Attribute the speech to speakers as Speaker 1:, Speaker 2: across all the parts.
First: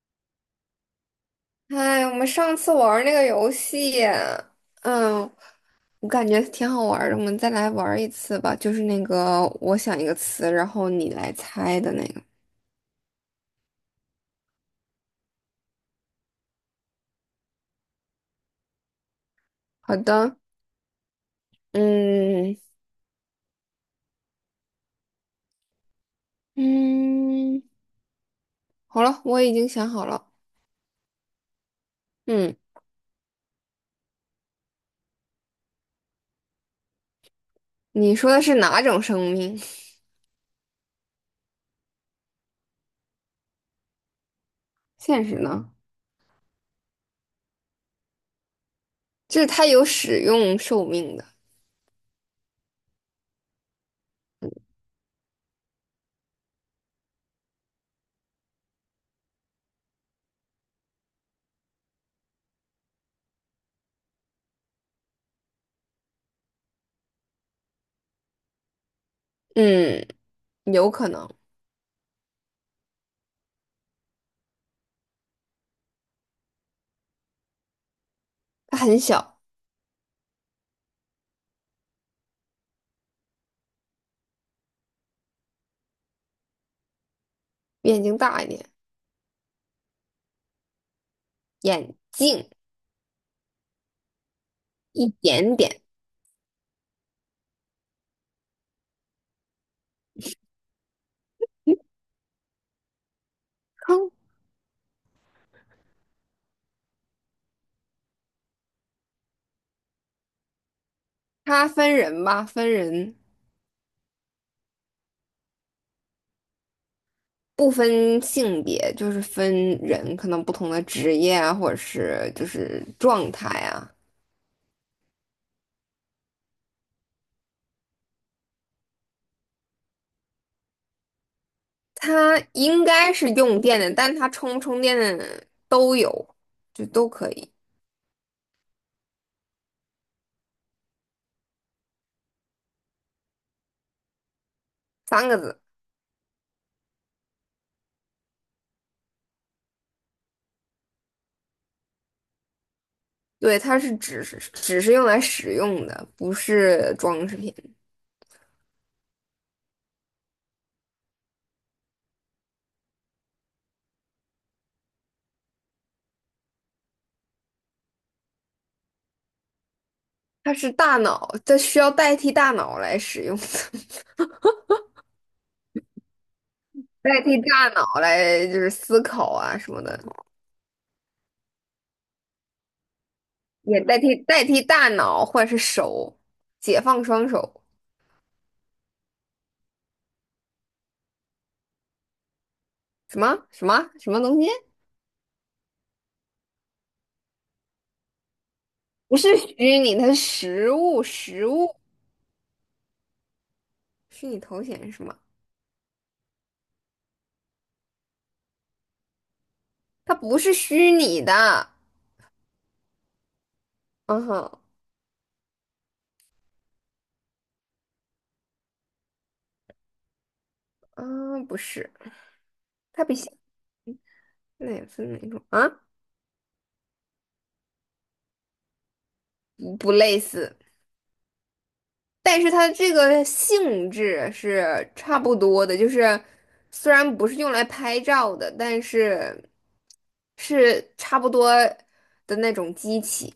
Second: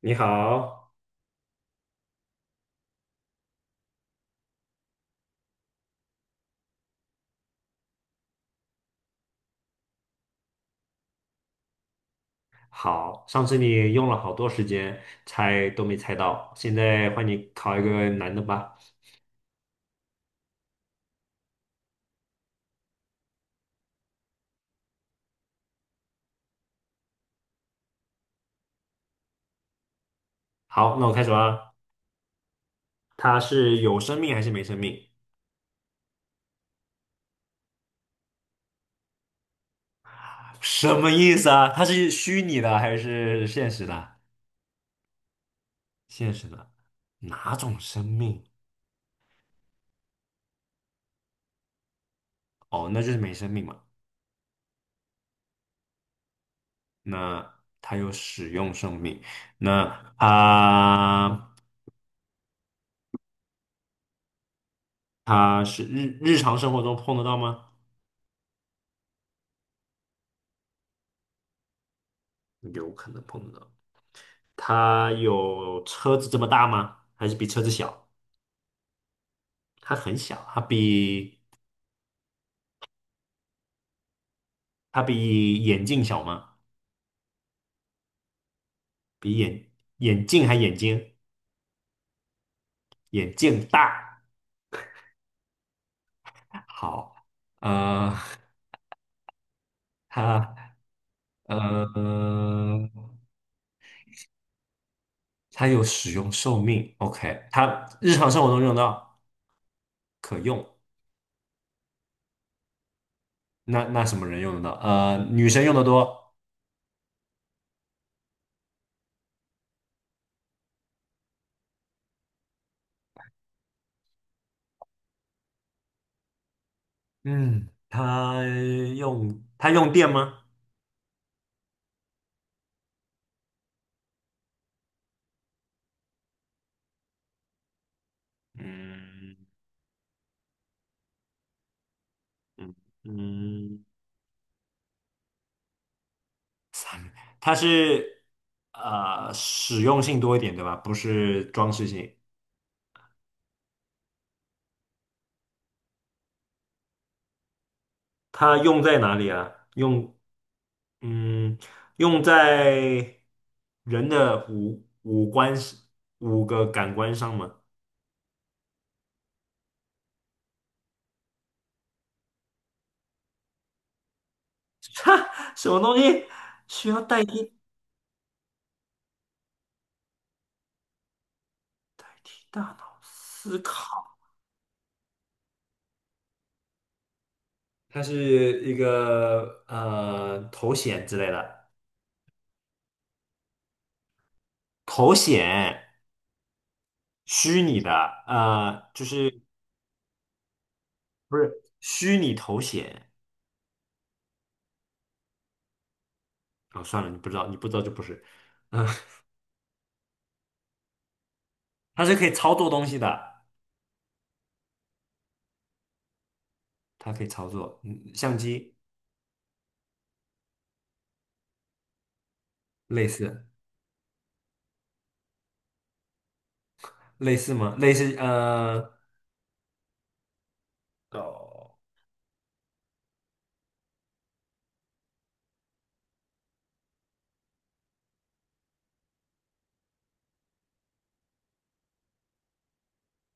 Speaker 1: 你好。
Speaker 2: 哎，我们上次玩儿那个游戏，嗯，我感觉挺好玩儿的，我们再来玩儿一次吧。就是那个我想一个词，然后你来猜的那个。
Speaker 1: 好，上次你用了好多时间猜都没猜到，现在换你考一个难的吧。
Speaker 2: 好的，嗯嗯，好了，我已经想好了。
Speaker 1: 好，那我开始啦。
Speaker 2: 嗯，
Speaker 1: 它是有生命还是没生命？
Speaker 2: 你说的是哪种生命？
Speaker 1: 什么意思啊？它是虚拟的还是现实的？
Speaker 2: 现实呢？
Speaker 1: 现实的，哪种生命？
Speaker 2: 就是它有使用寿命的。
Speaker 1: 哦，那就是没生命嘛。那它有使用生命，那它它是日常生活中碰得到吗？
Speaker 2: 嗯，有可能
Speaker 1: 有可能碰得到。它有车子这么大吗？还是比车子小？
Speaker 2: 它很小，
Speaker 1: 它很小，它比眼镜小吗？
Speaker 2: 比眼睛大一点，
Speaker 1: 比眼眼镜还眼睛？
Speaker 2: 眼镜
Speaker 1: 眼镜大。
Speaker 2: 一点点。
Speaker 1: 好，呃，它 呃
Speaker 2: 嗯，
Speaker 1: 它有使用寿命，OK，它日常生活中用得到，可用。
Speaker 2: 它分人吧，分人。
Speaker 1: 那什么人用得到？女生用的多。
Speaker 2: 不分性别，就是分人，可能不同的职业啊，或者是就是状态啊。
Speaker 1: 嗯，它用电吗？
Speaker 2: 它应该是用电的，但它充不充电的都有，就都可以。
Speaker 1: 嗯嗯嗯。
Speaker 2: 三个字，
Speaker 1: 它是实用性多一点，对吧？不是装饰性。
Speaker 2: 对，它是只是用来使用的，不是装饰品。
Speaker 1: 它用在哪里啊？嗯，用在人的五个感官上吗？
Speaker 2: 它是大脑，它需要代替大脑来使用，
Speaker 1: 哈，什么东西需要
Speaker 2: 代
Speaker 1: 代
Speaker 2: 替
Speaker 1: 替代
Speaker 2: 大脑来就是思考啊什么的，
Speaker 1: 替大脑思
Speaker 2: 也代替
Speaker 1: 考？
Speaker 2: 代替大脑或者是手，解放双手。
Speaker 1: 它是一个头显之类的，
Speaker 2: 什么东西？
Speaker 1: 头显虚拟的，就
Speaker 2: 不是虚拟它是实物，
Speaker 1: 不
Speaker 2: 实
Speaker 1: 是
Speaker 2: 物
Speaker 1: 虚拟头显。
Speaker 2: 虚拟头显是什么？
Speaker 1: 哦，算了，你不知道，你不知道就不是。嗯，
Speaker 2: 它不是虚拟的。
Speaker 1: 它是可以操作东西的，
Speaker 2: 嗯哼，
Speaker 1: 它可以操作，嗯，相机
Speaker 2: 啊，不是，它
Speaker 1: 类似
Speaker 2: 也似哪种啊？
Speaker 1: 类似吗？类似
Speaker 2: 不不类似，
Speaker 1: 哦，
Speaker 2: 但是它这个性质是差不多的，就是虽然不是用来拍照的，但是是差不多的那种机器，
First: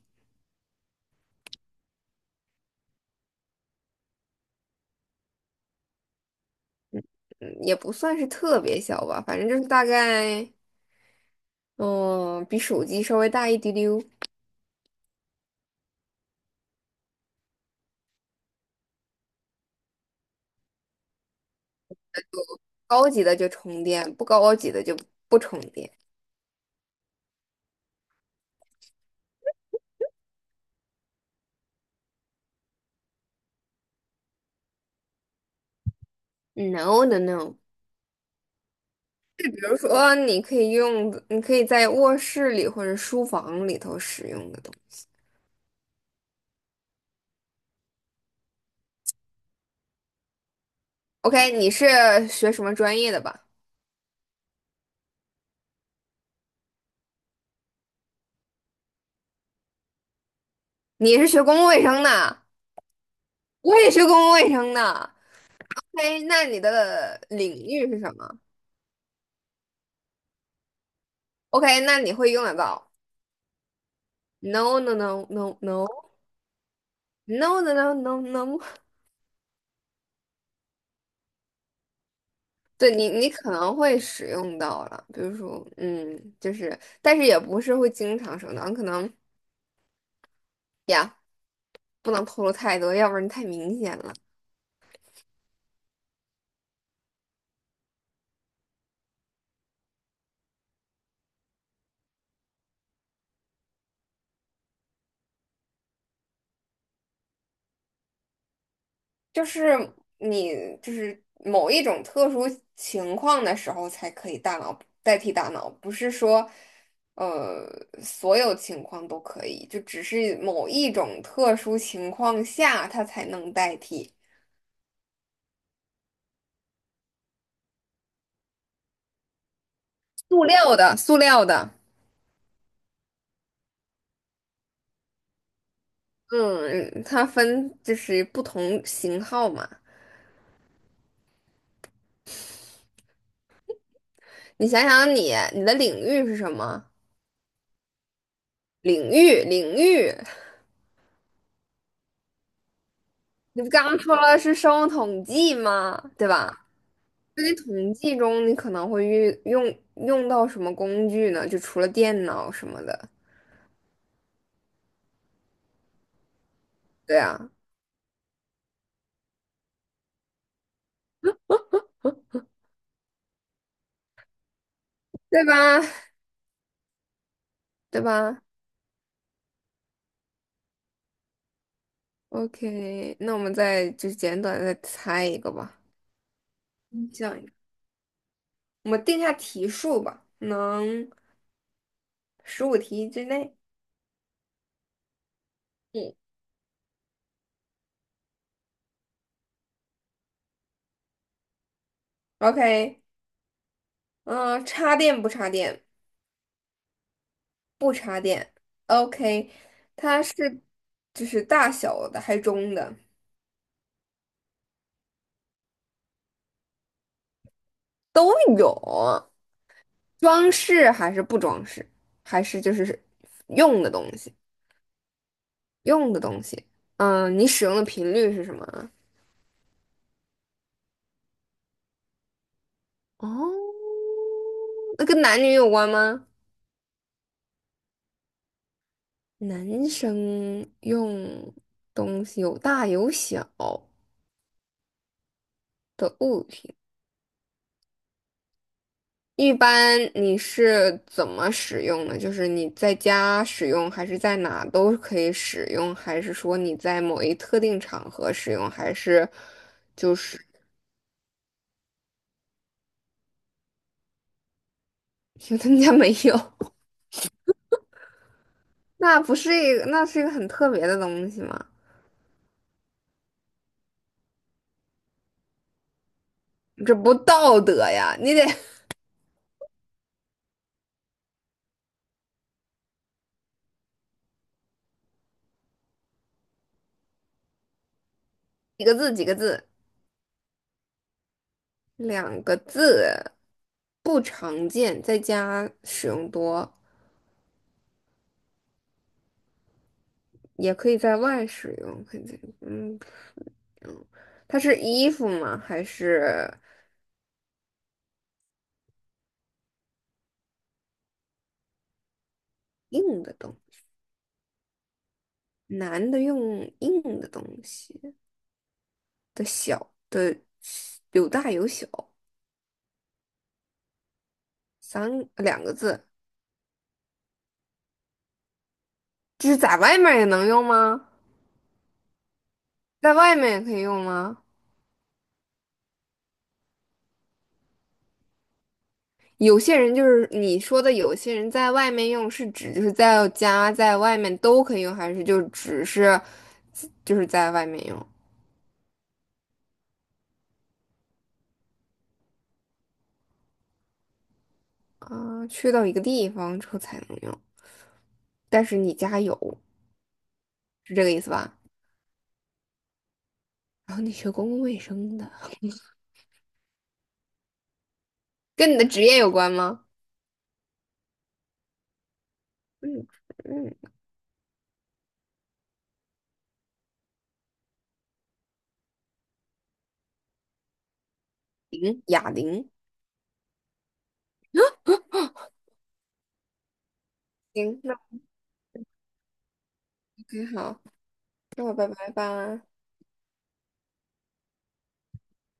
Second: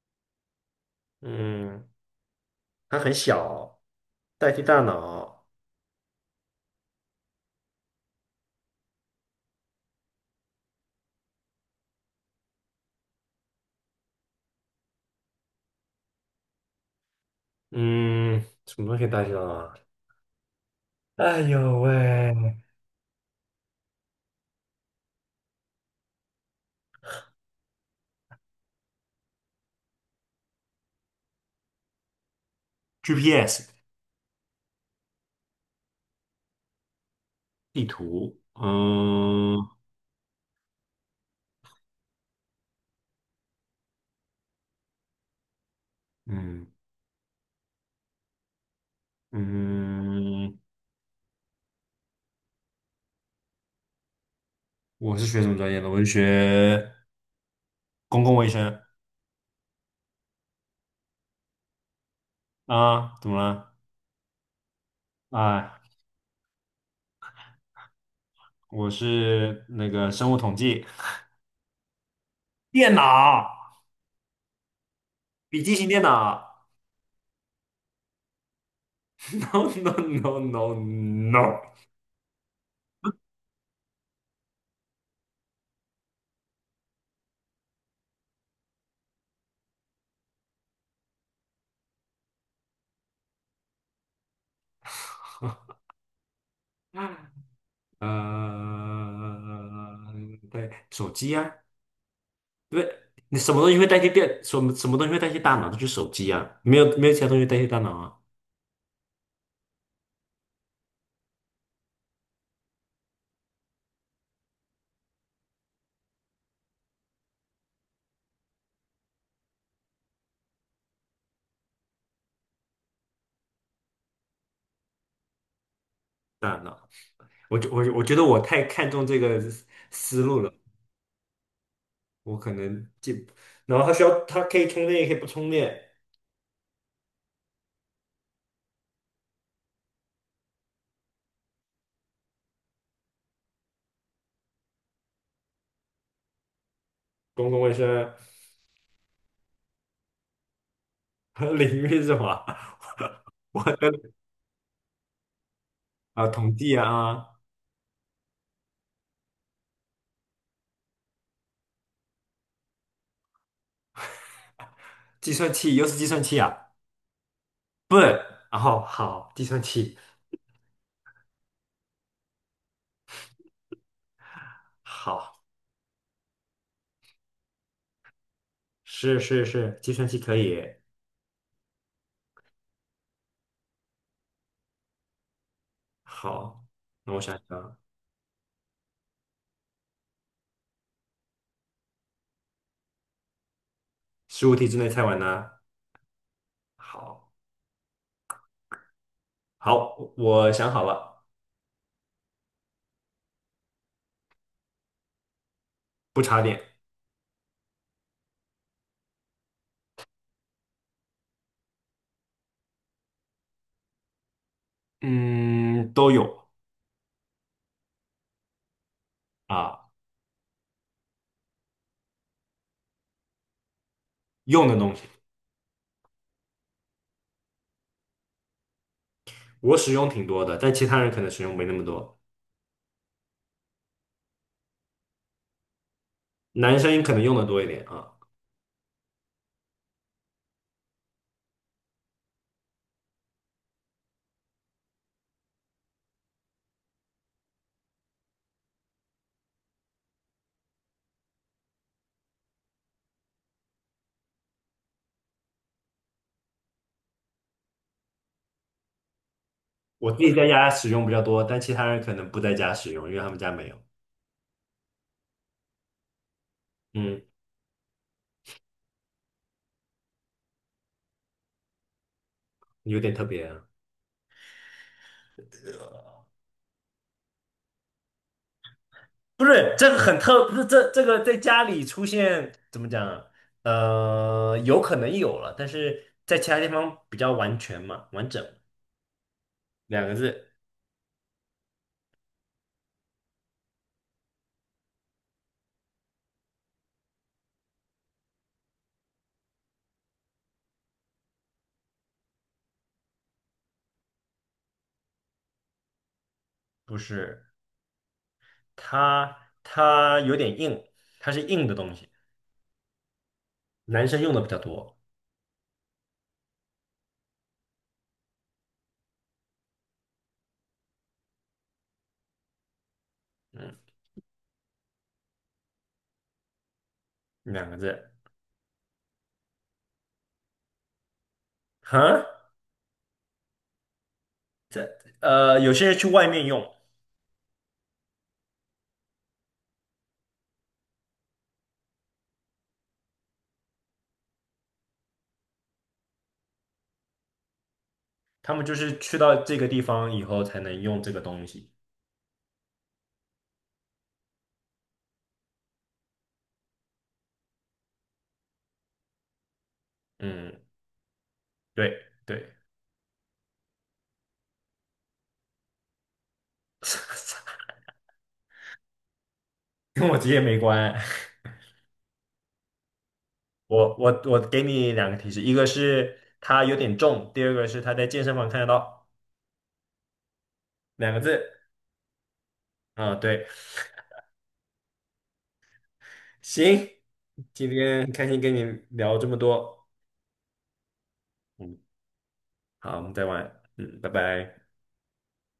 Speaker 1: 嗯，它很小，代替大脑。
Speaker 2: 嗯，也不算是特别小吧，反正就是大概。嗯，比手机稍微大一丢丢，
Speaker 1: 嗯，什么东西可以代替大脑啊？哎呦喂，
Speaker 2: 高级的就充电，不高级的就不充电。
Speaker 1: GPS
Speaker 2: No no no，
Speaker 1: 地图，
Speaker 2: 就比
Speaker 1: 嗯
Speaker 2: 如说你可以用，你可以在卧室里或者书房里头使用的东西。
Speaker 1: 嗯嗯，
Speaker 2: OK，你是学什么专业的吧？
Speaker 1: 我是学什么专业的？我是学公共卫生。
Speaker 2: 你是学公共卫生的，
Speaker 1: 啊，怎么了？
Speaker 2: 我也学公共卫生的。
Speaker 1: 哎。
Speaker 2: 哎，那你的领域是什么
Speaker 1: 我是那个生物统计，
Speaker 2: ？OK，那你会用得到。
Speaker 1: 电脑，
Speaker 2: No no no no
Speaker 1: 笔记
Speaker 2: no
Speaker 1: 型电脑。
Speaker 2: no no no no no no。
Speaker 1: No no no no no。
Speaker 2: 对你，你可能会使用到了，比如说，嗯，就是，但是也不是会经常使用到，可能呀，不能透露太多，要不然太明显了。
Speaker 1: 呃，对，手机啊，对，你什么东西会代替电？什么东西会代替大脑？就是手机啊，没有其他东西代替大脑啊。
Speaker 2: 就是你，就是某一种特殊情况的时候才可以大脑代替大脑，不是说，呃，所有情况都可以，就只是某一种特殊情况下它才能代替。
Speaker 1: 大脑，我觉得我太看重这个思路
Speaker 2: 塑
Speaker 1: 了，
Speaker 2: 料的，塑料的，
Speaker 1: 我可能记。然后它需要，它可以充电，也可以不充电。
Speaker 2: 嗯，它分就是不同型号嘛。你想想你的领域是什么？
Speaker 1: 公共卫生。
Speaker 2: 领域，领域，
Speaker 1: 领域是什么？
Speaker 2: 你不
Speaker 1: 我
Speaker 2: 刚说了是生物统计吗？
Speaker 1: 啊，
Speaker 2: 对
Speaker 1: 统
Speaker 2: 吧？
Speaker 1: 计啊，
Speaker 2: 在统计中，你可能会用到什么工具呢？就除了电脑什么的，
Speaker 1: 计算器又是计算器啊，
Speaker 2: 对啊，
Speaker 1: 笨，然后好，计算器好，
Speaker 2: 对吧？对吧
Speaker 1: 是是是，计算器可以，
Speaker 2: ？OK，那我们再就简短地再猜一个吧，
Speaker 1: 好，
Speaker 2: 嗯
Speaker 1: 那我
Speaker 2: 这
Speaker 1: 想
Speaker 2: 样一个，
Speaker 1: 想，
Speaker 2: 我们定下题数吧，能15题之内。
Speaker 1: 15题之内猜完呢，
Speaker 2: 嗯
Speaker 1: 好，好，我想好了，
Speaker 2: ，OK，嗯、插电不插电？
Speaker 1: 不插电，
Speaker 2: 不插电 o k 它是就是大小的还是中的
Speaker 1: 嗯，都有
Speaker 2: 都有，
Speaker 1: 啊，
Speaker 2: 装饰还是不装饰，还是就是用的东西，
Speaker 1: 用的东西，
Speaker 2: 用的东西。嗯，你使用的频率是什么啊？
Speaker 1: 我使用挺多的，但其他人可能使用没那么多，
Speaker 2: 哦，那跟男女有关吗？
Speaker 1: 男生可能用的多一点啊，
Speaker 2: 男生用东西有大有小的物品。一般你是怎么使用呢？就是你在家使用，还是在哪都可以使用，还是说你在某一特定场合使用，还是
Speaker 1: 我
Speaker 2: 就
Speaker 1: 自己
Speaker 2: 是
Speaker 1: 在家使用比较多，但其他人可能不在家使用，因为他们家没有，
Speaker 2: 因为他们家没有？
Speaker 1: 嗯，
Speaker 2: 那不是一个，那是一个很特别的东西吗？
Speaker 1: 有点特别。
Speaker 2: 这不道德呀！你得
Speaker 1: 不是这个很特，不是这个在家里出现怎么讲啊？有可能有了，但是在其他地方比较完全嘛，完整
Speaker 2: 几个字，几个字，
Speaker 1: 两个字，
Speaker 2: 两个字，不常见，在家使用多，也可以在外使用，肯定，嗯，它是衣服吗？还是
Speaker 1: 不是它有点硬，它是硬的东西，
Speaker 2: 硬的东西？
Speaker 1: 男生用的比较多，
Speaker 2: 男的用硬的东西的小的有大有小，
Speaker 1: 嗯，
Speaker 2: 三两个字，
Speaker 1: 两个字，
Speaker 2: 就是在外面也能用吗？
Speaker 1: 哈，
Speaker 2: 在外面也可以用吗？
Speaker 1: 这有些人去外面用，
Speaker 2: 有些人就是你说的，有些人在外面用是指就是在家在外面都可以用，还是就只是就是在外面用
Speaker 1: 他们就是去到这个地方以后才能用这个东西，
Speaker 2: 啊？去到一个地方之后才能用，但是你家有，
Speaker 1: 嗯，
Speaker 2: 是这个意思吧？
Speaker 1: 对对，
Speaker 2: 然后你学公共卫生的，跟你的职业有关吗？
Speaker 1: 跟我职业没关，
Speaker 2: 嗯嗯。
Speaker 1: 我给你两个提示，一个是它有点重，第二个是它在健身房看得到，两个字。
Speaker 2: 零，哑铃。
Speaker 1: 啊，对，行，今
Speaker 2: 行，那
Speaker 1: 天很开心跟你聊这么多。
Speaker 2: OK，好，那我
Speaker 1: 嗯，
Speaker 2: 拜拜吧。
Speaker 1: 好，我们再玩。嗯，拜拜。